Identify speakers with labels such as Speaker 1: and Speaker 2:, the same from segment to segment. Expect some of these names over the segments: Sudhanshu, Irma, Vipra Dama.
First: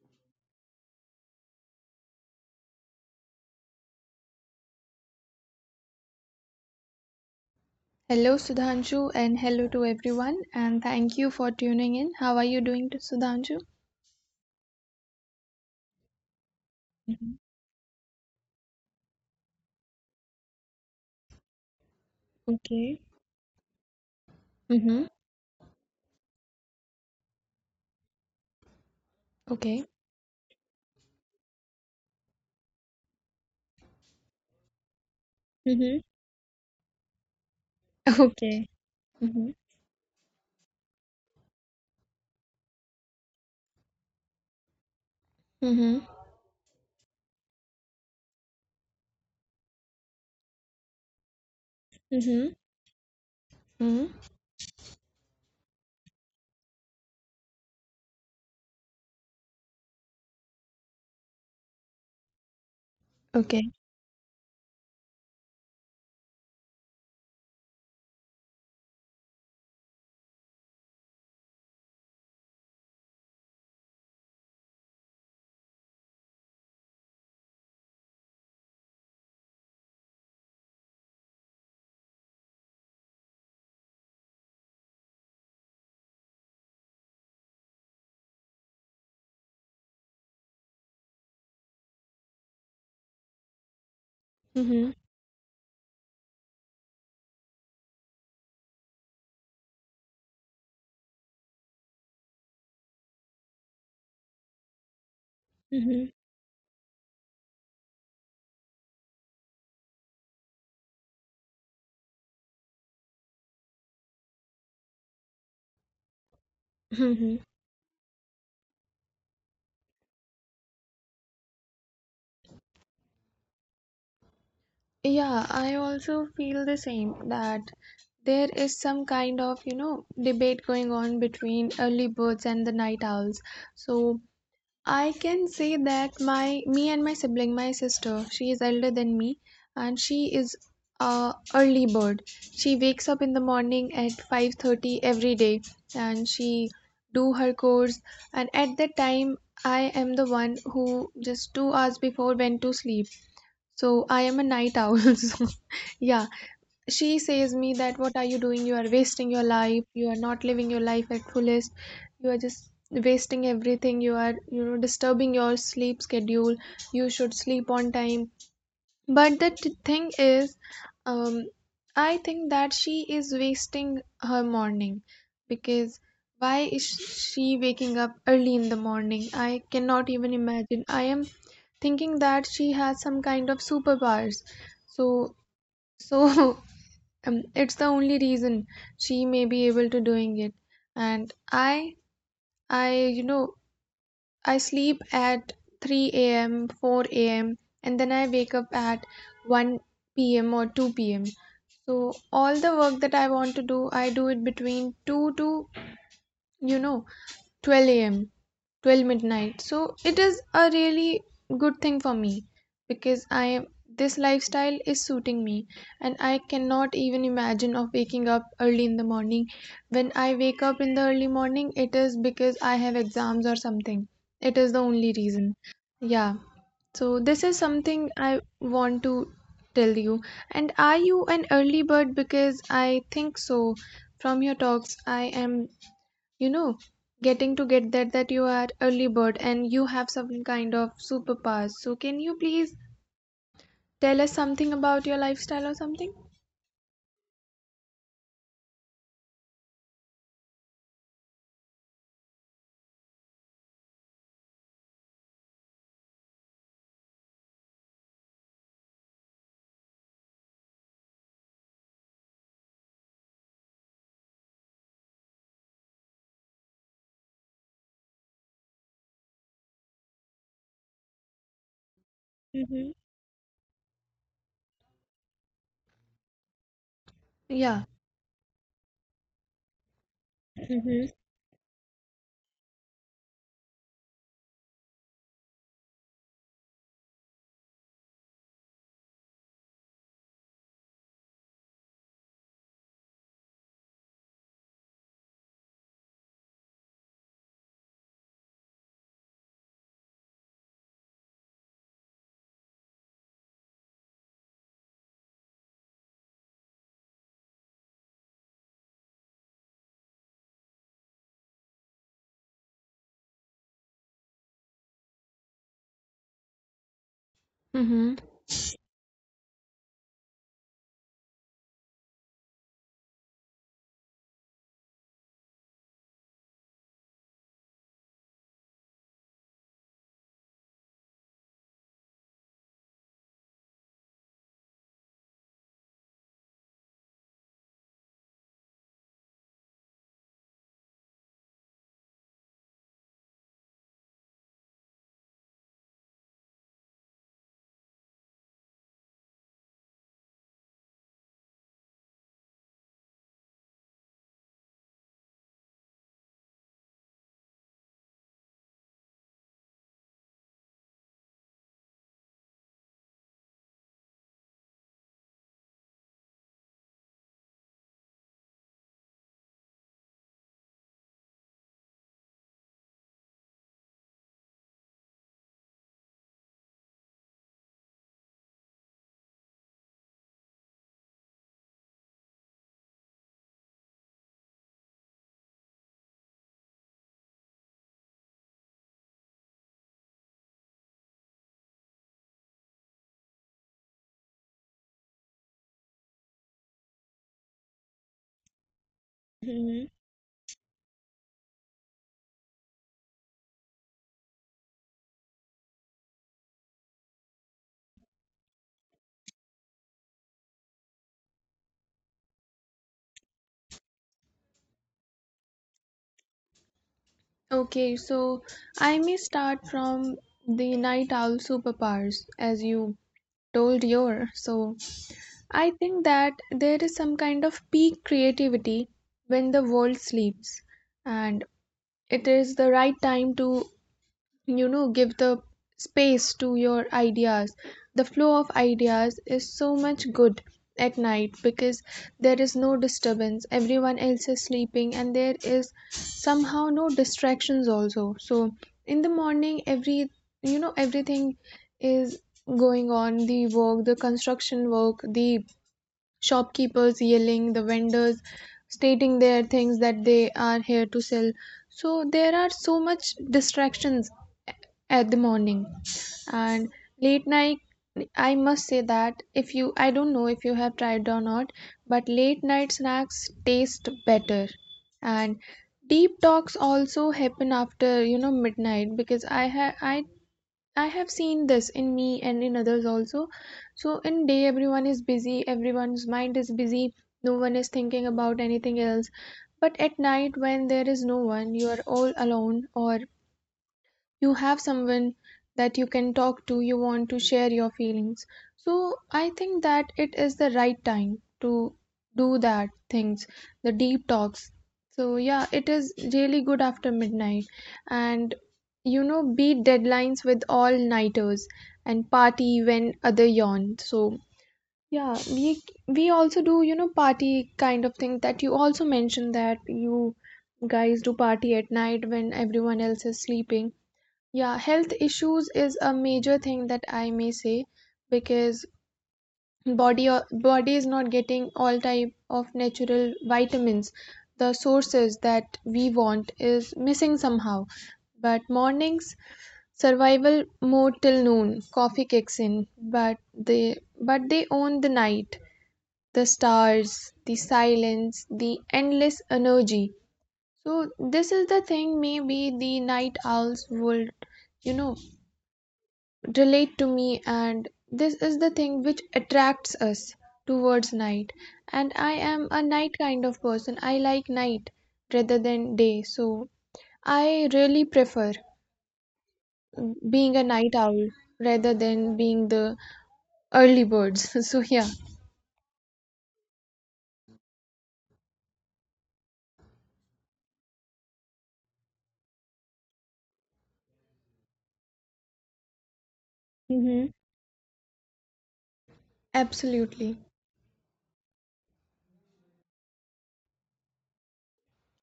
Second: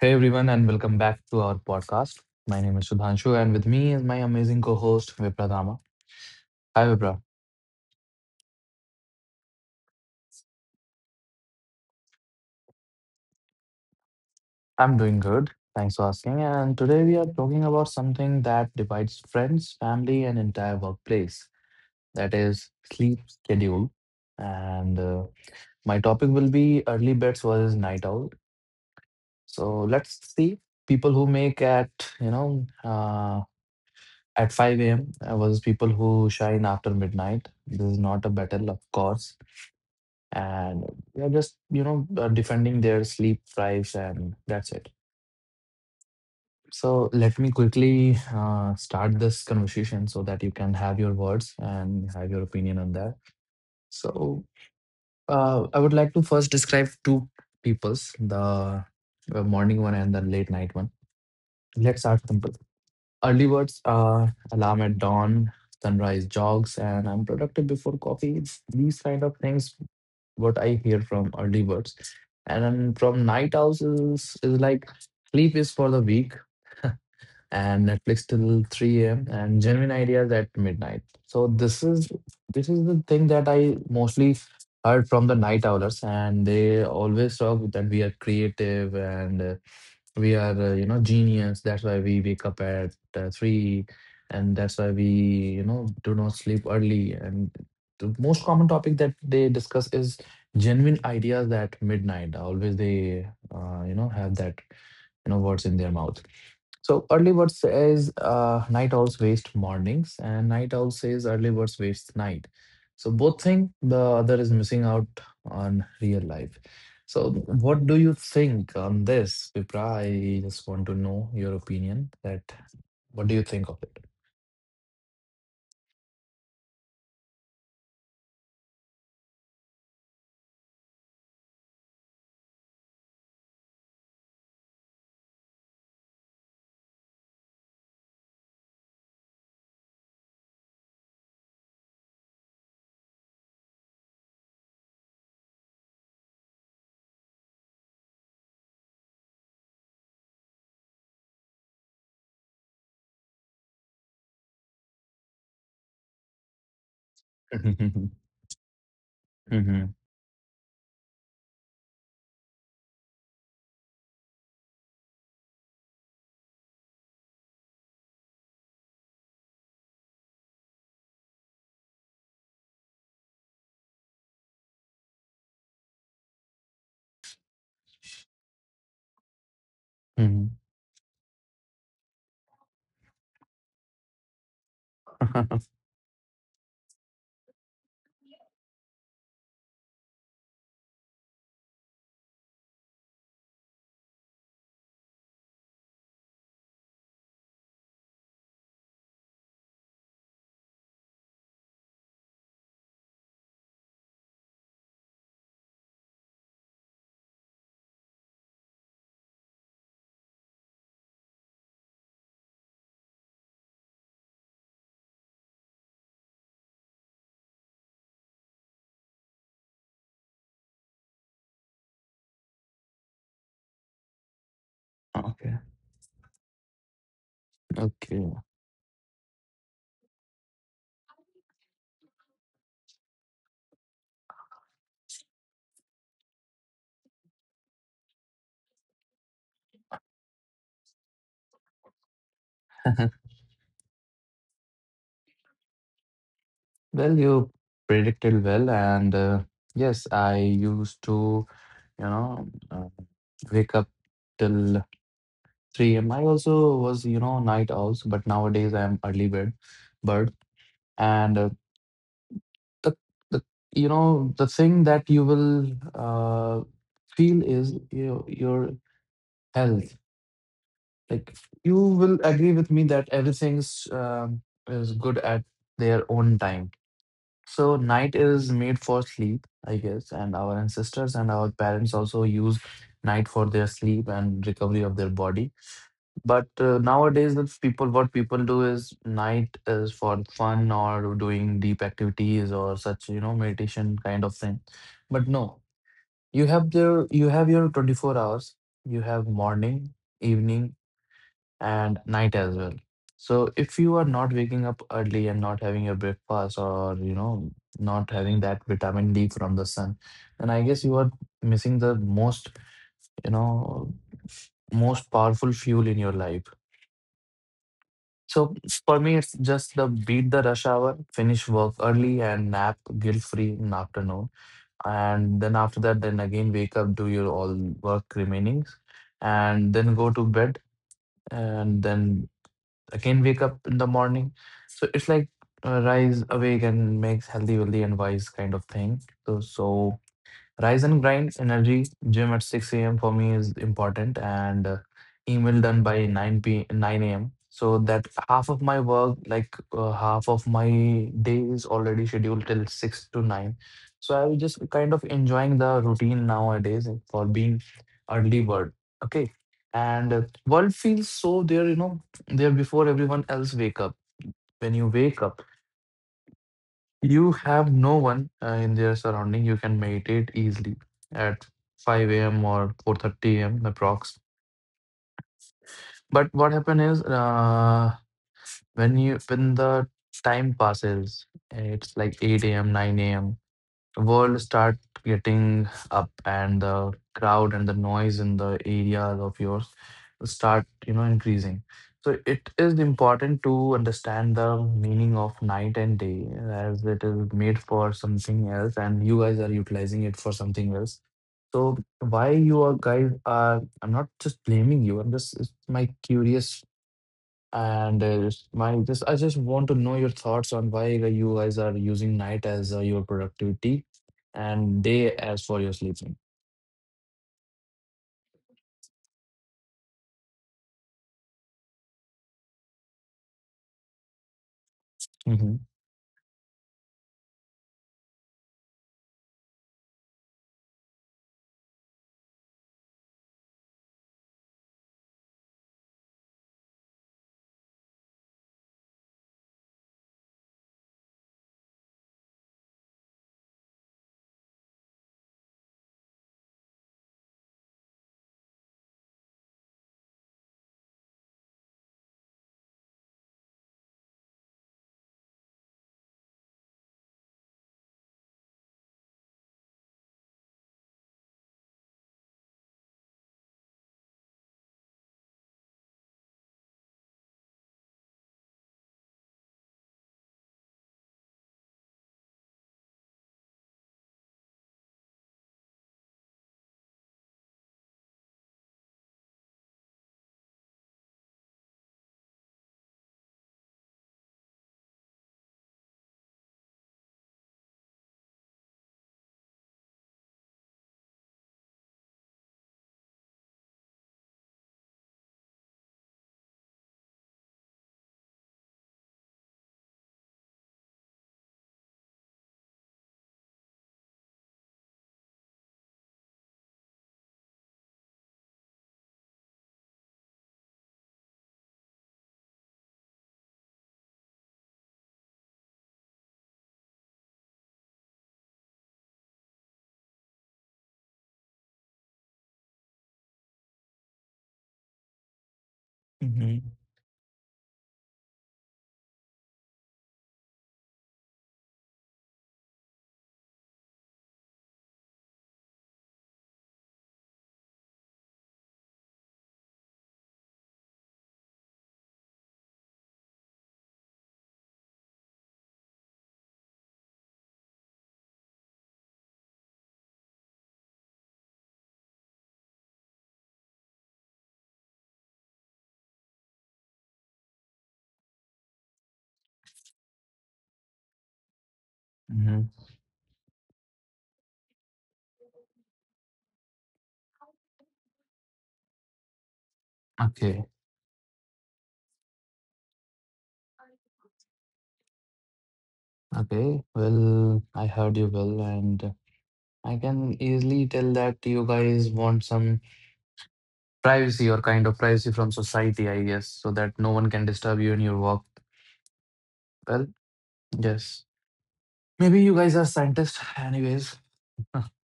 Speaker 1: Hey everyone, and welcome back to our podcast. My name is Sudhanshu, and with me is my amazing co host, Vipra Dama. Hi Vipra,
Speaker 2: Hello, Sudhanshu, and hello to everyone. And thank you for tuning in. How are you doing, to Sudhanshu?
Speaker 1: I'm doing good. Thanks for asking. And today we are
Speaker 2: Mhm.
Speaker 1: talking about something that divides friends, family, and entire workplace, that is,
Speaker 2: Okay.
Speaker 1: sleep schedule. And
Speaker 2: Mm-hmm.
Speaker 1: uh, my topic will be early beds versus night owl. So
Speaker 2: Okay.
Speaker 1: let's see, people who make you know, uh, at 5 a.m. versus people
Speaker 2: Mm-hmm.
Speaker 1: who shine after midnight. This is not a battle, of
Speaker 2: Okay.
Speaker 1: course,
Speaker 2: Mm-hmm.
Speaker 1: and they're just defending their sleep drives, and that's it.
Speaker 2: Mm-hmm.
Speaker 1: So let me quickly start this conversation so that you can have your words and have your
Speaker 2: Mm-hmm.
Speaker 1: opinion on that.
Speaker 2: Mm-hmm.
Speaker 1: So I would like to first describe two peoples, the morning one and the late night one. Let's start simple. Early birds
Speaker 2: Okay.
Speaker 1: are alarm at dawn, sunrise jogs, and I'm productive before coffee, it's these kind of things what I hear from early birds. And then from night owls is like, sleep is for the weak, and Netflix till 3 a.m. and genuine ideas at midnight. So this is the thing that I mostly heard from the night owlers, and they always talk that we are creative, and we are genius. That's why we wake up at 3, and that's why we
Speaker 2: Mm-hmm.
Speaker 1: do not sleep early. And the most common topic that they discuss is genuine ideas at midnight. Always they have that words in their mouth.
Speaker 2: Mm-hmm.
Speaker 1: So early bird says night owls waste mornings, and night owl says early birds waste night. So both think the other is missing out on real life. So
Speaker 2: Mm-hmm.
Speaker 1: what do you think on this, Vipra? I just want to know your opinion. That, what do you think of it?
Speaker 2: Yeah, I also feel the same that there is some kind of, you know, debate going on between early birds and the night owls. So I can say that my me and my sibling, my sister, she is elder than me, and she is a early bird. She wakes up in the morning at 5:30 every day, and she do her course, and at that time I am the one who just 2 hours before went to sleep. So I am a night owl. So yeah, she says me that, what are you doing? You are wasting your
Speaker 1: Hmm.
Speaker 2: life. You are not living your life at fullest. You are just wasting everything. You are, you know, disturbing your sleep schedule. You should sleep on time. But the thing is, um I think that she is wasting her morning. Because why is she waking up early in the morning? I cannot even
Speaker 1: Hmm.
Speaker 2: imagine. I am thinking that she has some kind of superpowers. so so it's the only reason she may be able to doing it. And i i, you know, I sleep at 3 a.m, 4 a.m, and then I wake up at 1 p.m or 2 p.m. So all the work that I want to do, I do it between 2 to, you know, 12 a.m, 12 midnight. So it is a really good thing for me, because I am this lifestyle is suiting me. And I cannot even imagine of waking up early in the morning. When I wake up in the early morning, it is because I have exams or something. It is the only
Speaker 1: Okay.
Speaker 2: reason. Yeah. So this is something
Speaker 1: Okay.
Speaker 2: I want to tell you. And are you an early bird? Because I think so. From your talks, I am, you know, getting to get that you are early bird and you have some kind of superpowers. So can you please tell us something about your lifestyle or something?
Speaker 1: Well, you predicted well, and yes, I used to, you know, uh, wake up till 3 a.m. I also was, you know, night owls, but nowadays I am early bird. And the, the, the thing that you will feel is your health. Like, you will agree with me
Speaker 2: Mm-hmm.
Speaker 1: that everything's is good at their own time. So
Speaker 2: Yeah.
Speaker 1: night is made for sleep, I guess, and our ancestors
Speaker 2: Mm-hmm.
Speaker 1: and our parents also use night for their sleep and recovery of their body. But nowadays, what people do is night is for fun or doing deep activities or such, you know, meditation kind of thing. But no, you have your 24 hours. You have morning, evening, and night as well. So if you are not waking up early and not having your breakfast, or, you know, not having that vitamin D from the sun, then I guess you are missing the most, you know, most powerful fuel in your life.
Speaker 2: Mm-hmm.
Speaker 1: So for me, it's just the beat the rush hour, finish work early, and nap guilt free in afternoon. And then after that, then again wake up, do your all work remainings, and then go to bed, and then again wake up in the morning. So it's like rise awake and makes healthy, wealthy, and wise kind of thing. So rise and grind energy gym at 6 a.m. for me is important, and email done by 9 a.m. So that half of my work, like half of my day is already scheduled till 6 to 9. So I will just kind of enjoying the routine nowadays for being early bird. Okay. And world feels so there before everyone else wake up. When you wake up, you have no one in their surrounding. You can meditate easily at 5 a.m. or 4:30 a.m. approx. But what happen is when you when the time passes, it's like 8 a.m., 9 a.m, world start getting up, and the crowd and the noise in the areas of yours start increasing. So it is important to understand the meaning of night and day, as it is made for something else and you guys are
Speaker 2: Mm-hmm.
Speaker 1: utilizing it for something else. So why you are guys are, I'm not just blaming you, I'm just, it's my curious, and my just I just want to know your thoughts on why you guys are using night as your productivity, and day as for your sleeping.
Speaker 2: Okay, so I may start from the night owl superpowers as you told your. So
Speaker 1: Mm-hmm.
Speaker 2: I think that there is some kind of peak creativity when the world sleeps, and it is the right time to, you know, give the space to your ideas. The flow of ideas is so much good at night, because there is no disturbance, everyone else is sleeping, and there is somehow no distractions also. So in the morning, every you know, everything is going on, the work, the construction work, the shopkeepers yelling, the vendors stating their things that they are here to sell. So there are so much distractions at the morning. And late night, I must say that, if you I don't know if you have tried or not, but late night snacks taste better. And deep talks also happen after, you know, midnight. Because I have seen this in me and in others also. So in day, everyone is busy, everyone's mind is busy, no one is thinking about anything else. But at night, when there is no one, you are all alone, or you have someone that you can talk to, you want to share your feelings. So I think that it is the right time to do that things, the deep talks. So yeah, it is really good after midnight. And you know, beat deadlines with all nighters, and party when other yawn. So yeah, we also do, you know, party kind of thing that you also mentioned that you guys do party at night when everyone else is sleeping. Yeah, health issues is a major
Speaker 1: Mm-hmm.
Speaker 2: thing that I may say, because body is not getting all type of natural vitamins. The sources that we want is missing somehow. But mornings survival mode till noon, coffee kicks in, but they own the night, the stars, the silence, the endless energy. So this is the thing, maybe the night owls would, you know, relate to me. And this is the thing which attracts us towards night. And I am
Speaker 1: Mm-hmm.
Speaker 2: a night kind of person. I like night rather than day. So I really prefer being a
Speaker 1: Okay.
Speaker 2: night owl rather than being the early birds. So yeah.
Speaker 1: Okay. Well, I heard you well, and I can easily tell that you guys want some privacy or kind of privacy from society, I guess, so that no
Speaker 2: Mm-hmm.
Speaker 1: one can disturb you in your work. Well,
Speaker 2: Absolutely.
Speaker 1: yes. Maybe you guys are scientists, anyways.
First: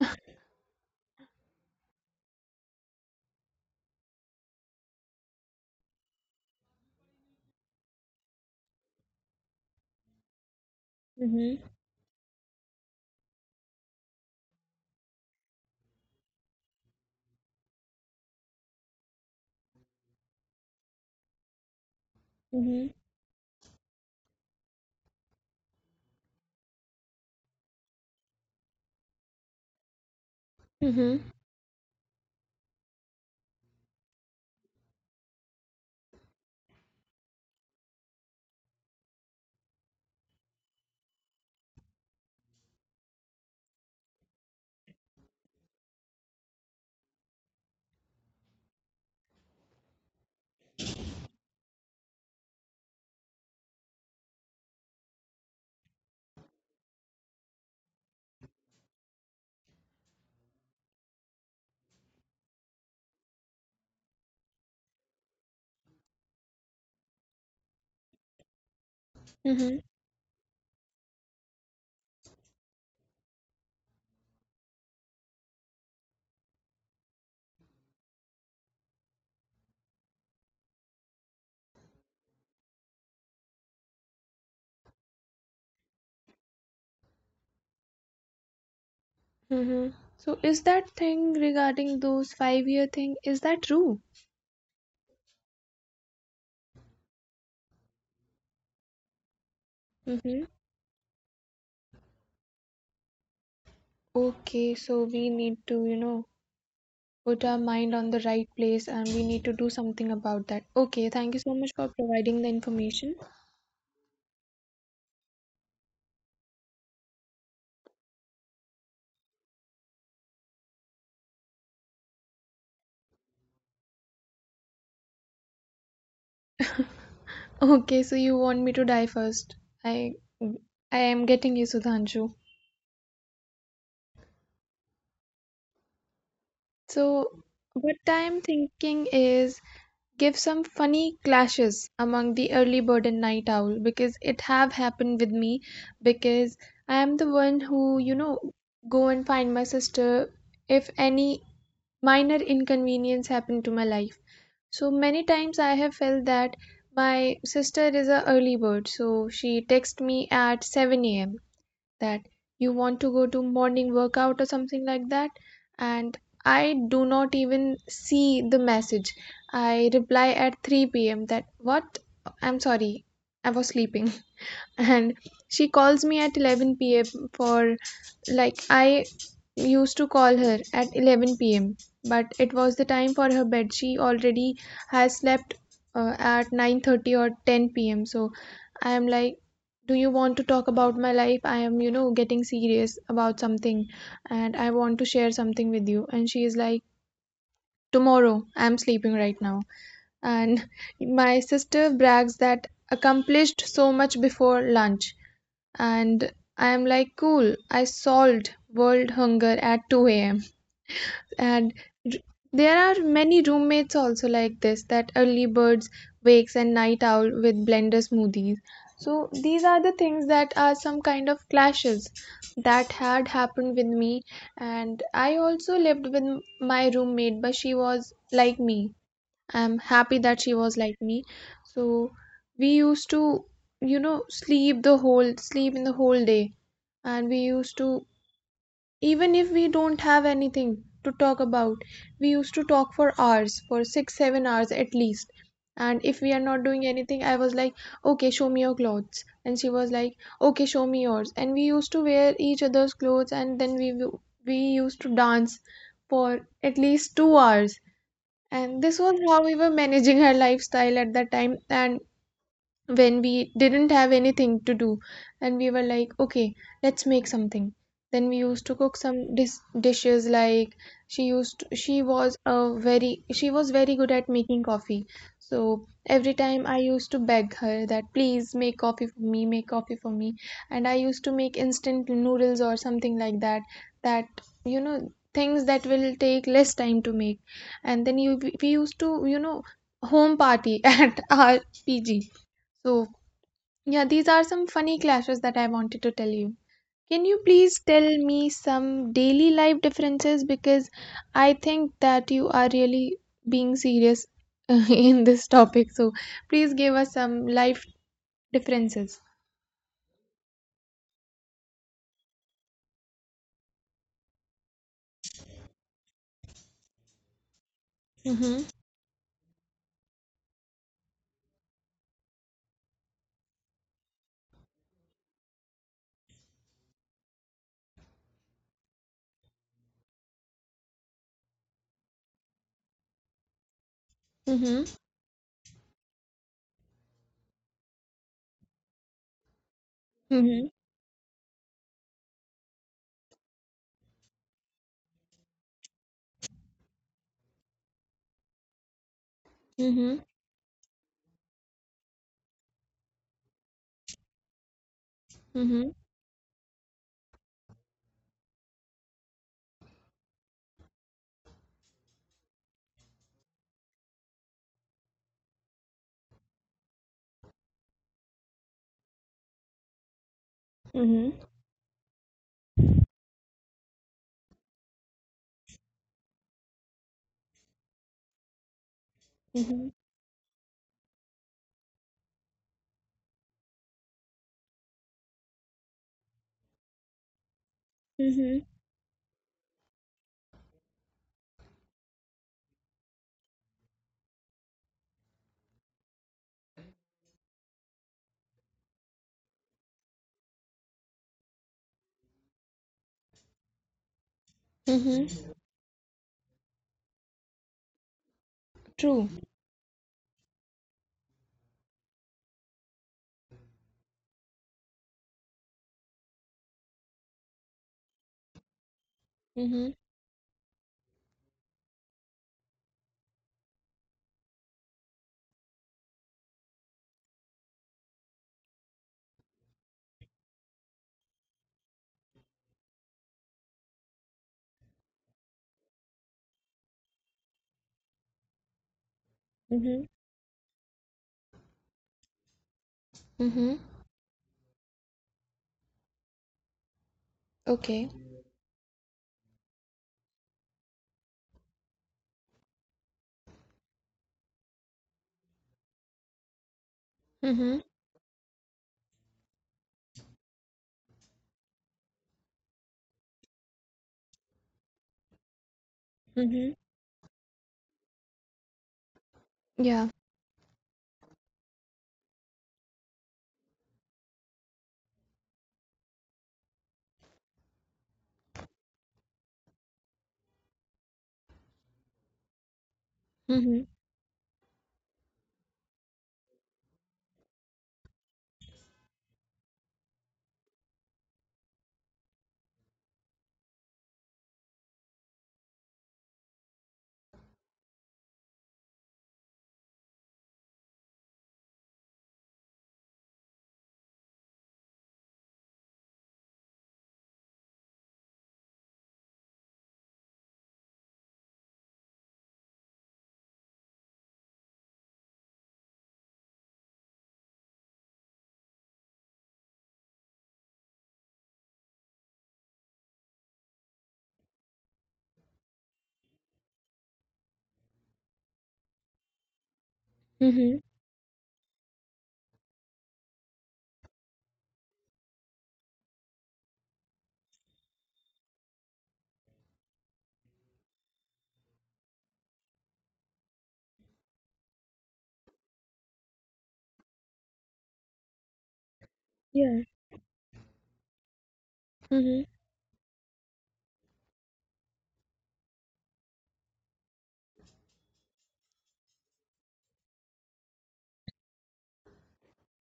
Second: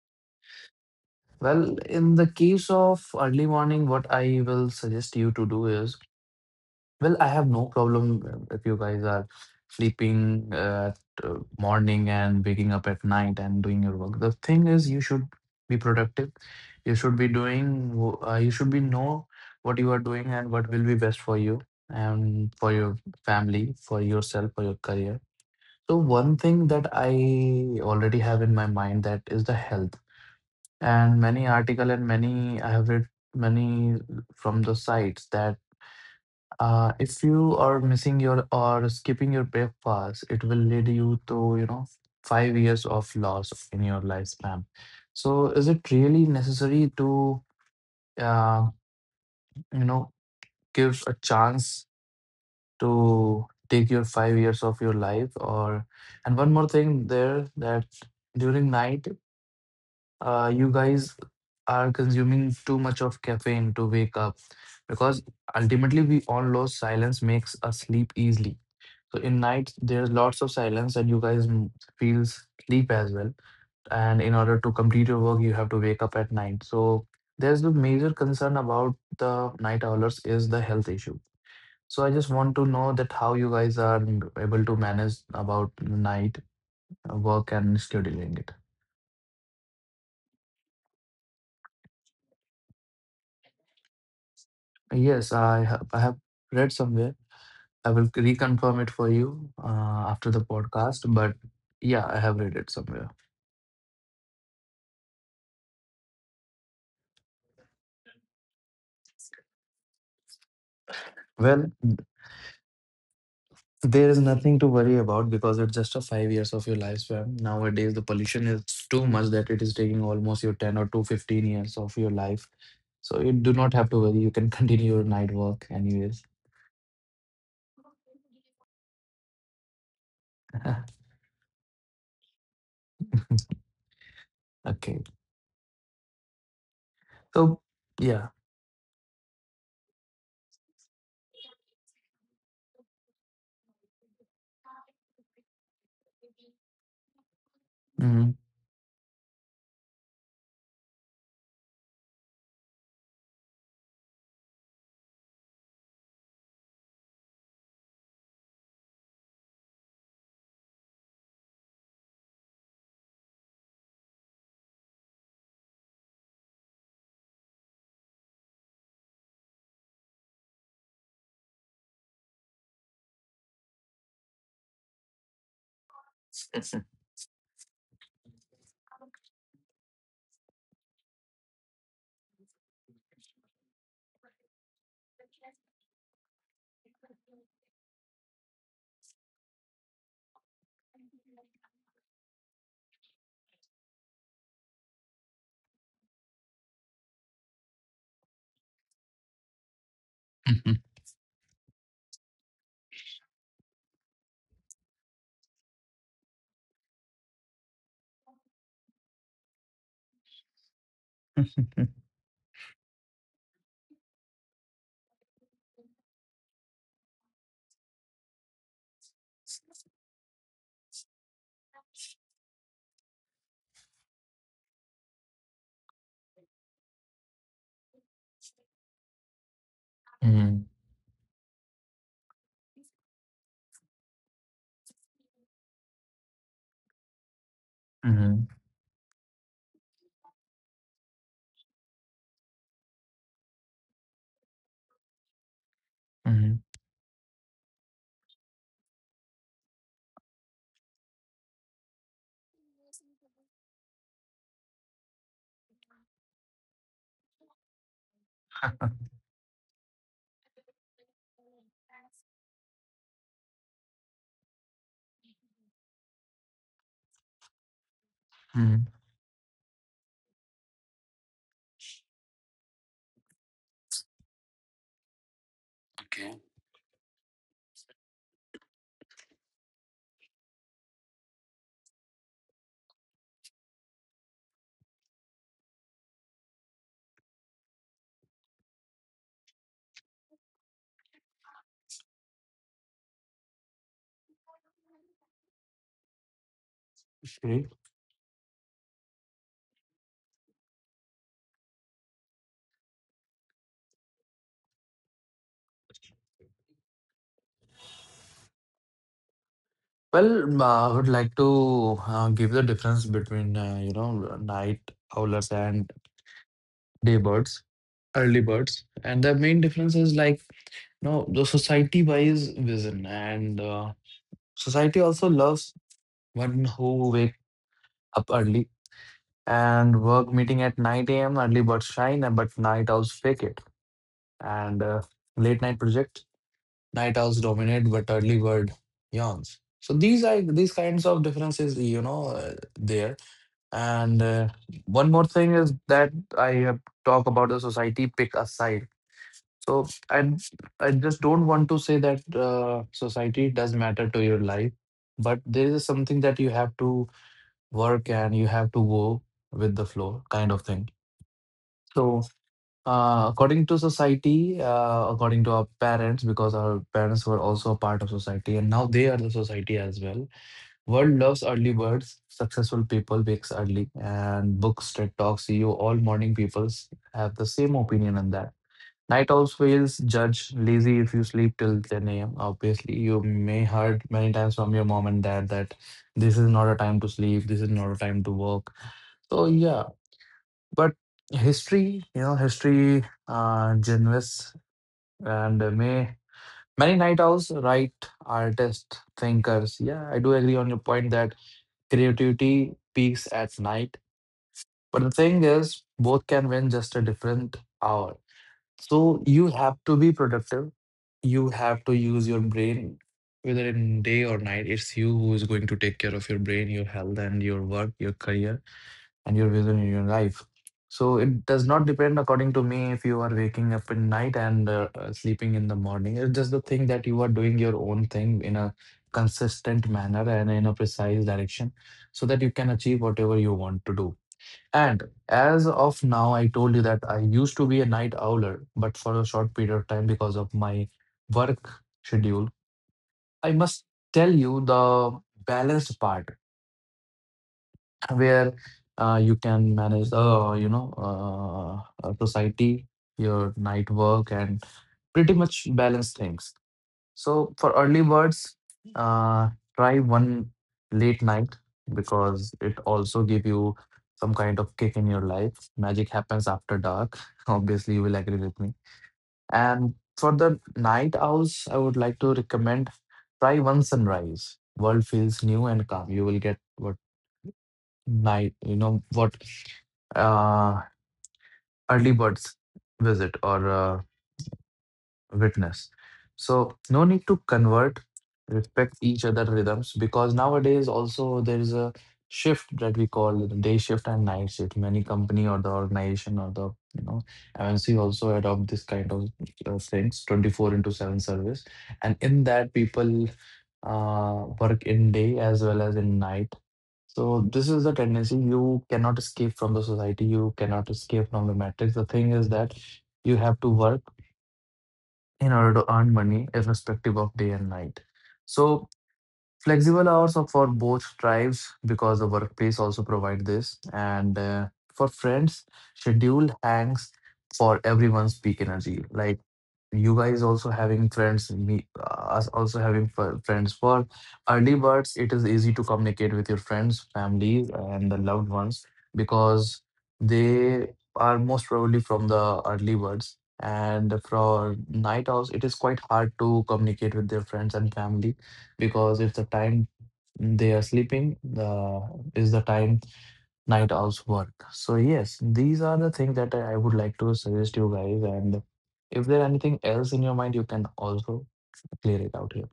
Speaker 1: Well, in the case of early morning, what I will suggest you to do is, well, I have no problem if you guys are sleeping at
Speaker 2: Mm-hmm.
Speaker 1: morning and waking up at night and doing your work. The thing is, you should be productive. You should be doing, you should be know what you are doing, and what will be best for you and for
Speaker 2: Mm-hmm.
Speaker 1: your family, for yourself, for your career. So one thing that I already have in my mind that is the health, and
Speaker 2: Mhm.
Speaker 1: many article and many I have read many from the sites that if you are missing your or skipping your breakfast, it will lead you to 5 years of loss in your lifespan. So is it really necessary to uh, you know give a chance to take your 5 years of your life, or and one more thing there that during night, you guys are consuming too much of caffeine to wake up, because ultimately we all know silence makes us sleep easily. So in night
Speaker 2: Mhm.
Speaker 1: there's lots of silence, and you guys feels sleep as well, and in order to complete your work you have to wake up at night. So there's the major concern about the night owlers is the health issue. So I just want to know that how you guys are able to manage about night work and scheduling it.
Speaker 2: Mhm. So is that thing regarding those 5-year thing, is that true?
Speaker 1: Yes, I have read somewhere. I will reconfirm it for you after the
Speaker 2: Mm-hmm.
Speaker 1: podcast, but yeah, I have read it somewhere.
Speaker 2: Okay, so we need to, you know, put our mind on the right place, and we need to do something about that. Okay, thank you so much
Speaker 1: Well,
Speaker 2: for providing the information.
Speaker 1: there is nothing to worry about, because it's just a 5 years of your lifespan. Nowadays, the pollution is too much that it is taking almost your 10 or 2 15 years of your life. So you do not have to worry. You can continue your night work anyways.
Speaker 2: Okay, so you want me to die first. I I am getting you, Sudhanshu.
Speaker 1: Okay.
Speaker 2: So
Speaker 1: So,
Speaker 2: what
Speaker 1: yeah.
Speaker 2: I'm thinking is, give some funny clashes among the early bird and night owl, because it have happened with me. Because I am the one who, you
Speaker 1: Mhm.
Speaker 2: know, go and find my sister if any minor inconvenience happened to my life. So many times I have felt that my sister is a early bird, so she texts me at 7 a.m. that, you want to go to morning workout or something like that, and I do not even see the message. I reply at 3 p.m. that, what? I'm sorry, I was sleeping. And she calls me at
Speaker 1: Mhm.
Speaker 2: 11 p.m. for, like, I used to call her at 11 p.m., but it was the time for her bed. She already has slept at 9:30 or 10 p.m. So I am like, do you want to talk about my life? I am, you know, getting serious about something, and I want to share something with you. And she is like, tomorrow. I'm sleeping right now. And
Speaker 1: Mhm.
Speaker 2: my sister brags that accomplished so much before lunch. And I am like, cool, I solved world hunger at 2 a.m. And r- there are many roommates also like this, that early birds wakes and night owl with blender smoothies. So these are the things that are some kind of clashes that had happened with me. And I also lived with my roommate, but she was like me. I'm happy that she
Speaker 1: Mhm.
Speaker 2: was like me. So we used to, you know, sleep the whole sleep in the whole day. And we used to,
Speaker 1: Mhm.
Speaker 2: even if we don't have anything to talk about, we used to talk for hours, for six, 7 hours at least. And if we are
Speaker 1: Mhm.
Speaker 2: not doing anything, I was like, okay, show me your clothes. And she was like, okay, show me yours. And we used to wear each other's clothes, and then we used to dance for at least 2 hours, and this was how we were managing her lifestyle at that time. And when we didn't have anything to do, and we were like, okay, let's make something, then we used to cook some dishes like, she was a very she was very good at making coffee. So every time I used to beg her that, please make coffee for me, make coffee for me. And I used to make instant noodles or something like that, that you know, things that will take less time to make. And then you we used to, you know, home party at our PG. So, yeah, these are some funny clashes that I wanted to tell you. Can you please
Speaker 1: Okay.
Speaker 2: tell me some daily life differences? Because I think that you are really being serious in this topic. So, please give us some life differences.
Speaker 1: Well, I would like to give the difference between night owlers and day birds, early
Speaker 2: Mm-hmm.
Speaker 1: birds. And the main difference is like the society wise vision, and society also loves one who wake up early, and work meeting at 9 a.m. Early birds shine, but night owls fake it,
Speaker 2: Mm-hmm.
Speaker 1: and late night project night owls dominate, but early bird yawns. So these are
Speaker 2: Mm-hmm.
Speaker 1: these kinds of differences, there. And one more thing is that I have talk about the society pick a side. So and I just don't want to say that society does matter to your life, but there
Speaker 2: Mm-hmm.
Speaker 1: is something that you have to work and you have to go with the flow kind of thing. So according to society, according to our parents, because our parents were also a part of society, and now they are the society as well. World
Speaker 2: Mm-hmm.
Speaker 1: loves early birds. Successful people wakes early, and books, TED Talks, you all morning peoples have the same opinion on that. Night owls
Speaker 2: Mm-hmm.
Speaker 1: feels judge lazy if you sleep till 10 a.m. Obviously, you may heard many times from your mom and dad that this is not a time to sleep, this is not a time to
Speaker 2: Mm-hmm.
Speaker 1: work. So yeah, but history, generous, and may many night owls, right? Artists, thinkers. Yeah, I do agree on your point that creativity peaks at night. But the
Speaker 2: Mm-hmm.
Speaker 1: thing is, both can win just a different hour.
Speaker 2: True.
Speaker 1: So you have to be productive. You have to use your brain, whether in day or night. It's you who is going to take care of your brain, your health, and your work, your career, and your vision
Speaker 2: Mm-hmm.
Speaker 1: in your life. So it does not depend, according to me, if you are waking up in night and sleeping in the morning. It's just the thing that you are doing your own thing in a consistent manner and in a precise direction, so that you can achieve whatever you want to do. And as of now, I told you that I used to be a night owler, but for a short period of
Speaker 2: Mm-hmm.
Speaker 1: time because of my work schedule, I
Speaker 2: Mm-hmm.
Speaker 1: must tell you the balanced part
Speaker 2: Okay.
Speaker 1: where you can manage the society, your night work, and pretty much balance things. So
Speaker 2: Mm-hmm.
Speaker 1: for early birds, uh, try one late night, because it also give you some kind of kick in your life. Magic happens
Speaker 2: Mm-hmm.
Speaker 1: after dark. Obviously you will agree with me. And
Speaker 2: Yeah.
Speaker 1: for the night owls, I would like to recommend, try one sunrise. World feels new and calm. You will get what night, you know what uh, early birds visit or
Speaker 2: Mm-hmm.
Speaker 1: witness. So no need to convert, respect each other rhythms, because nowadays also there is a shift that we call the day shift and night shift. Many company or the organization or the MNC also adopt this kind of things, 24 into 7 service, and in that people work in day as well as in night. So this is the tendency. You cannot escape from the society. You cannot escape from the matrix. The thing is that you have to work in order to earn money, irrespective of day and night. So flexible hours are for both tribes, because the workplace also provide this. And for friends, schedule hangs for everyone's peak energy. Like you guys also
Speaker 2: Mm-hmm.
Speaker 1: having friends, me us also having friends. For early birds, it is easy to communicate with your friends, families, and the loved ones, because they are most probably from the early birds. And for night owls, it is quite hard to communicate with their friends and family, because if the
Speaker 2: Yeah.
Speaker 1: time they are sleeping, the
Speaker 2: Mm-hmm.
Speaker 1: is the time night owls work. So yes, these are the things that I would like to suggest you guys. And if there anything else in your mind, you can also clear it out here.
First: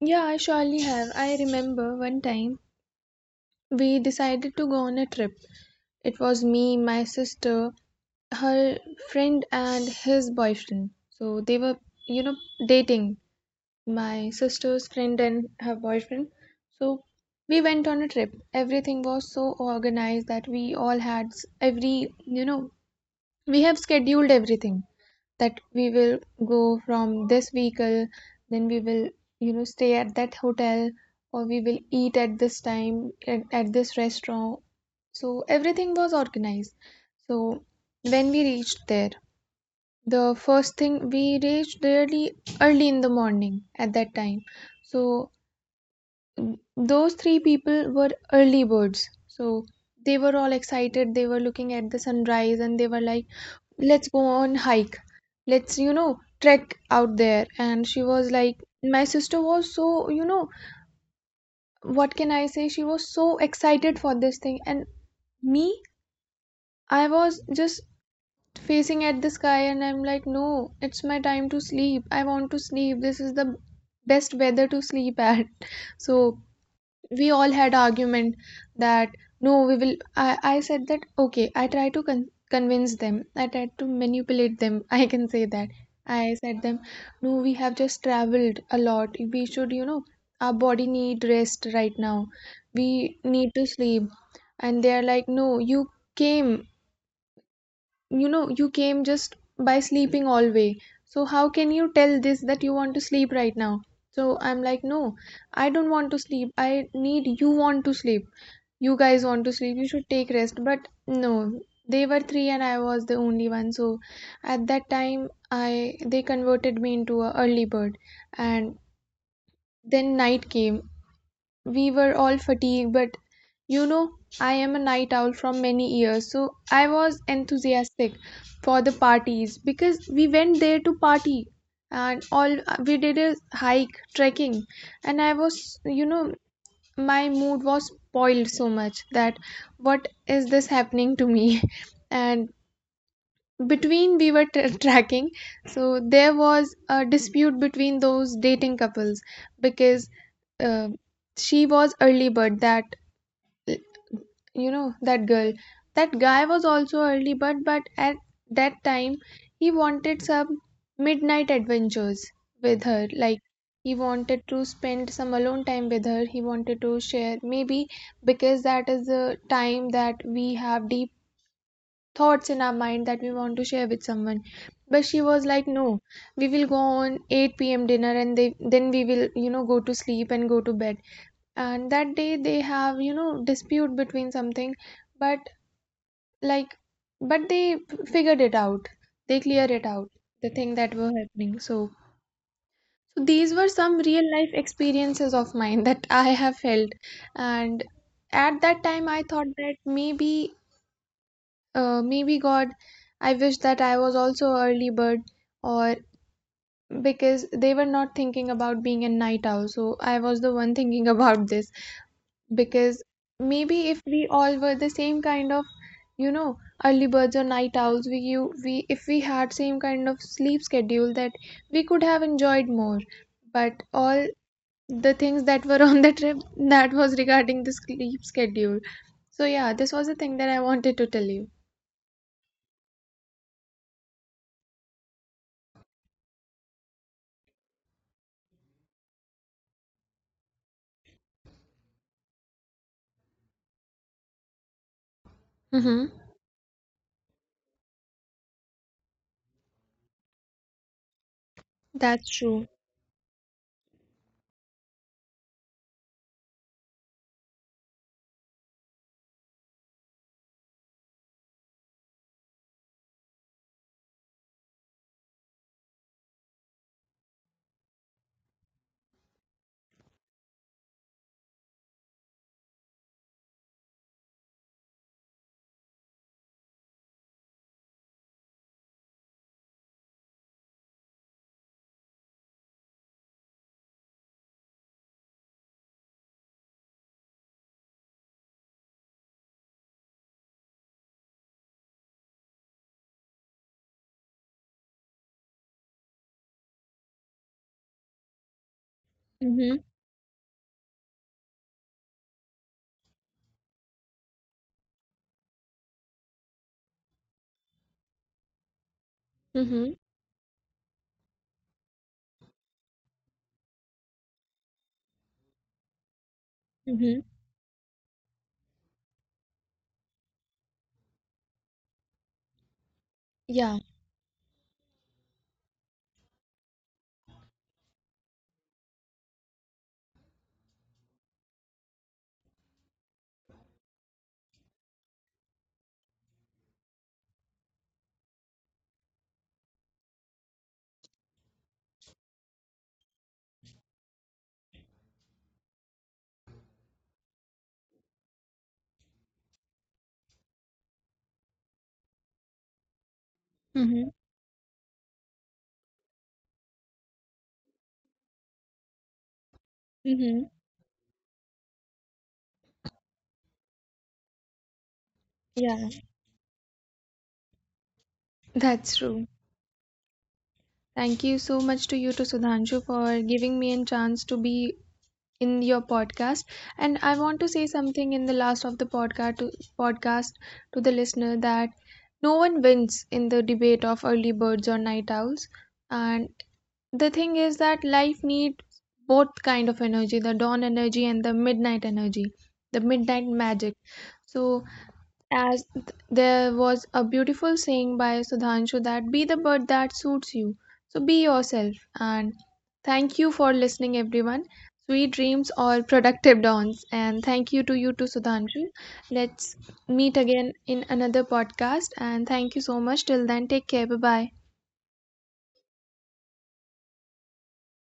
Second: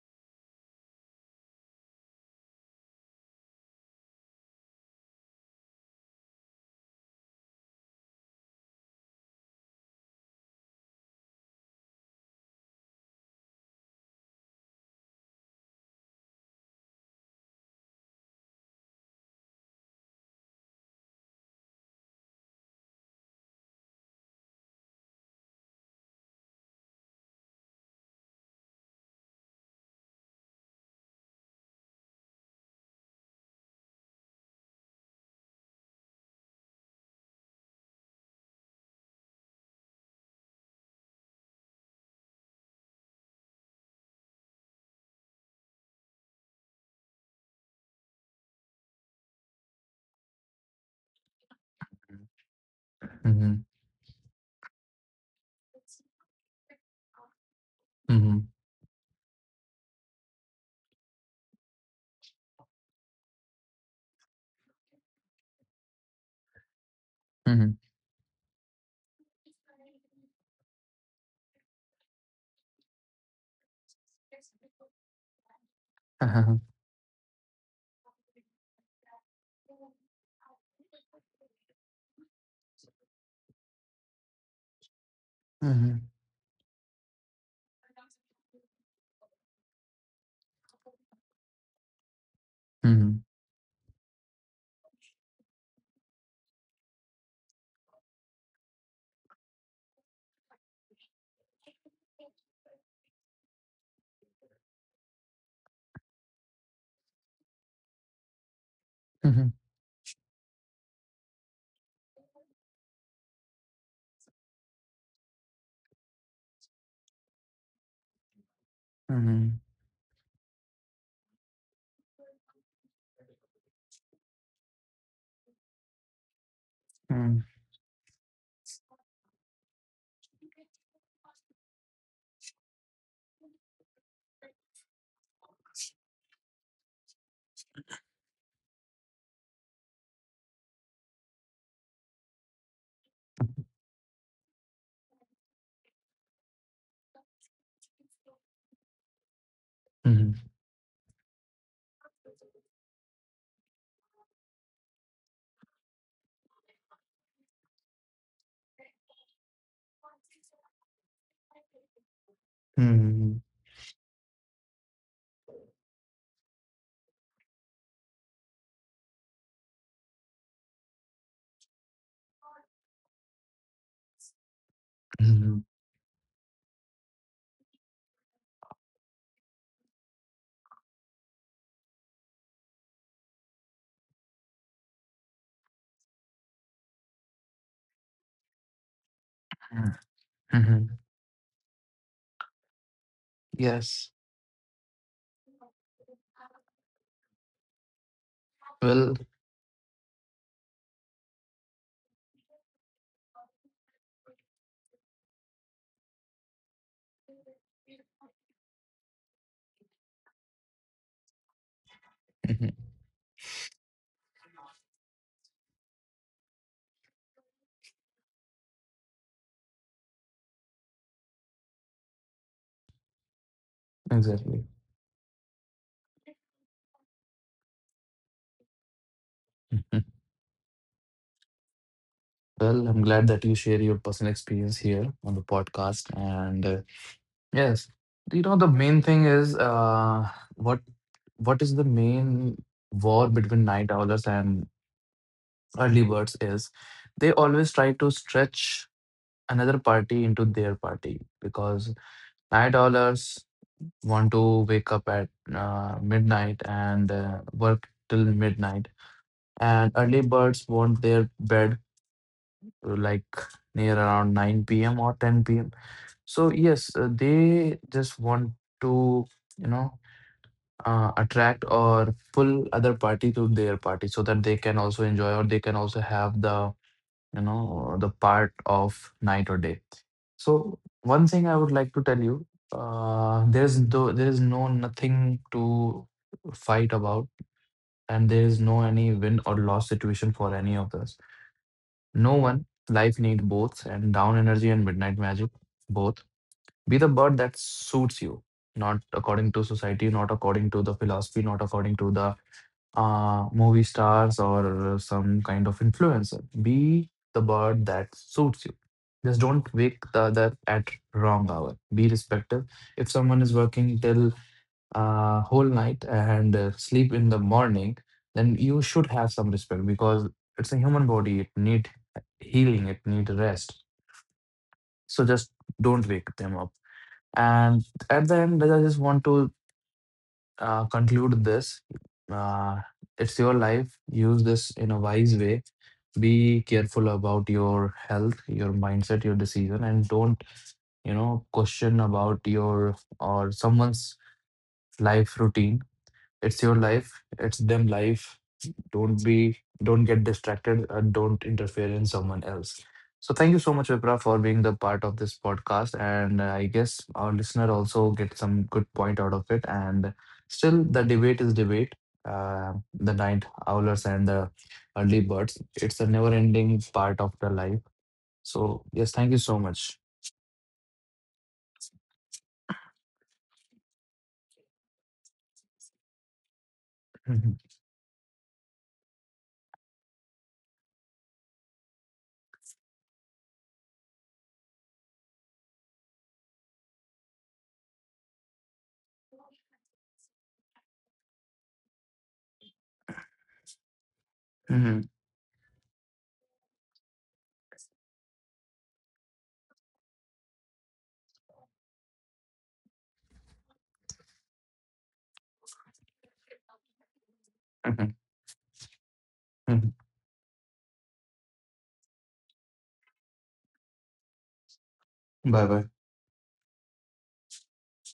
Speaker 2: Yeah, I surely have. I remember one time we decided to go on a trip. It was me, my sister, her friend, and his boyfriend. So they were, you know, dating, my sister's friend and her boyfriend. So we went on a trip. Everything was so organized that we all had you know, we have scheduled everything, that we will go from this vehicle, then we will, you know, stay at that hotel, or we will eat at this time at, this restaurant. So everything was organized. So when we reached there, the first thing, we reached really early in the morning at that time. So those three people were early birds. So they were all excited. They were looking at the sunrise and they were like,
Speaker 1: Mhm,
Speaker 2: let's go on hike, let's trek out there. And she was
Speaker 1: mhm,
Speaker 2: like, my sister was so, you know what can I say she was so excited for this thing. And me, I was
Speaker 1: mhm.
Speaker 2: just facing at the sky and I'm like, no, it's my time to sleep, I want to sleep, this is the best weather to sleep at. So we all had argument that no, we will I said that, okay, I try to convince them, I tried to manipulate them. I can say that
Speaker 1: Mhm, mhm,
Speaker 2: I said them, no, we have just traveled a lot, we should, our body need rest right now, we
Speaker 1: mhm,
Speaker 2: need to sleep. And they're like, no, you came, you came just by sleeping all way, so how can you tell this that you want to sleep right now. So I'm like, no, I don't want to sleep, I need you want to sleep, you guys want to
Speaker 1: mhm,
Speaker 2: sleep, you should take rest. But no, they were three and I was the only one. So at that time I they converted me into a early bird. And then night came, we were all fatigued, but you know, I am a night owl from many years, so I was
Speaker 1: mhm,
Speaker 2: enthusiastic for the parties, because we went there to party. And all we did is hike, trekking. And I was, my mood was spoiled so much that what is this happening to me? And between we were tracking, so there was a dispute between those dating couples, because
Speaker 1: mhm.
Speaker 2: uh, she was early bird that, uh, that girl, that guy was also early bird, but at that time he wanted some midnight adventures with her, like
Speaker 1: Mhm,
Speaker 2: he wanted to spend some alone time with her, he wanted to share, maybe, because that is the time that we have deep thoughts in our mind that we want to share with someone. But she was
Speaker 1: mhm,
Speaker 2: like, no, we will go on 8 p.m dinner and they then we will go to sleep and go to bed. And that day they have dispute between something, but like, but they figured it out, they cleared it
Speaker 1: mhm,
Speaker 2: out, the thing that
Speaker 1: mhm.
Speaker 2: were happening. So, so these were some
Speaker 1: Yes.
Speaker 2: real life experiences of mine that I have felt. And at that time
Speaker 1: Well,
Speaker 2: I thought that maybe, maybe God, I wish that I was also a early bird, or, because they were not thinking about being a night owl, so I was the one thinking about this.
Speaker 1: mhm,
Speaker 2: Because maybe if we all were the same kind of, you know, early birds or night owls, we you we if we had same kind of sleep schedule, that we could have enjoyed more. But all
Speaker 1: exactly.
Speaker 2: the things that were on the trip, that was regarding the sleep schedule. So yeah, this
Speaker 1: Mhm.
Speaker 2: was the thing that I wanted to tell you.
Speaker 1: Well, I'm glad that you share your personal experience here on the podcast. And yes, you know the main thing is, what what is the main war between night owlers and early
Speaker 2: Mm-hmm.
Speaker 1: birds is they always try to stretch another party into their party. Because
Speaker 2: That's true.
Speaker 1: night owlers want to wake up at midnight and work till midnight. And early birds want their bed, like near around 9 p.m. or 10 p.m. So, yes, they just want to, you know, attract or pull other party to their party so that they can also enjoy, or they can also have the, you know, the part of night or day. So one thing I would like to tell you, there's, though there is no nothing to fight about, and there is no any win or loss situation for any of us. No one life needs both, and down energy and midnight magic, both. Be the bird that suits you. Not according to
Speaker 2: Mhm,
Speaker 1: society, not according to the philosophy, not according to the movie stars or some kind of influencer. Be the bird that suits you. Just don't wake
Speaker 2: mhm,
Speaker 1: the other at wrong hour. Be respectful. If someone is working till whole night and sleep in
Speaker 2: mhm.
Speaker 1: the morning, then you should have some respect, because it's a human body. It need healing. It need rest.
Speaker 2: Yeah.
Speaker 1: So just don't wake them up. And at the end, I just want to conclude this. Uh, it's your life. Use this in a wise way. Be careful about your health, your mindset, your decision, and don't, you know, question about your or someone's life routine. It's your life. It's them life. Don't be, don't get distracted, and don't interfere in someone else. So thank you so much, Vipra,
Speaker 2: Mhm,
Speaker 1: for being the part of this podcast. And I guess our listener also get some good point out of it. And
Speaker 2: mhm.
Speaker 1: still the debate is debate. uh, the night owlers and the early birds, it's
Speaker 2: Yeah,
Speaker 1: a never ending part of the life. So yes,
Speaker 2: that's
Speaker 1: thank you
Speaker 2: true.
Speaker 1: so much.
Speaker 2: Thank you so much to you, to Sudhanshu, for giving me a chance to be in your podcast. And I want to say something in the last of the podcast to, podcast to the listener, that no one wins in the debate of early birds or night owls. And the thing is that life needs both kind of energy, the dawn energy and the midnight energy, the midnight magic. So,
Speaker 1: Hmm.
Speaker 2: as there was a beautiful saying by Sudhanshu that be the bird that suits you. So be yourself. And thank you for listening, everyone. Sweet dreams or productive dawns. And thank you to you too, Sudhanshu. Let's
Speaker 1: Hmm.
Speaker 2: meet again in another podcast. And thank you so much. Till then, take care. Bye bye.
Speaker 1: Bye bye.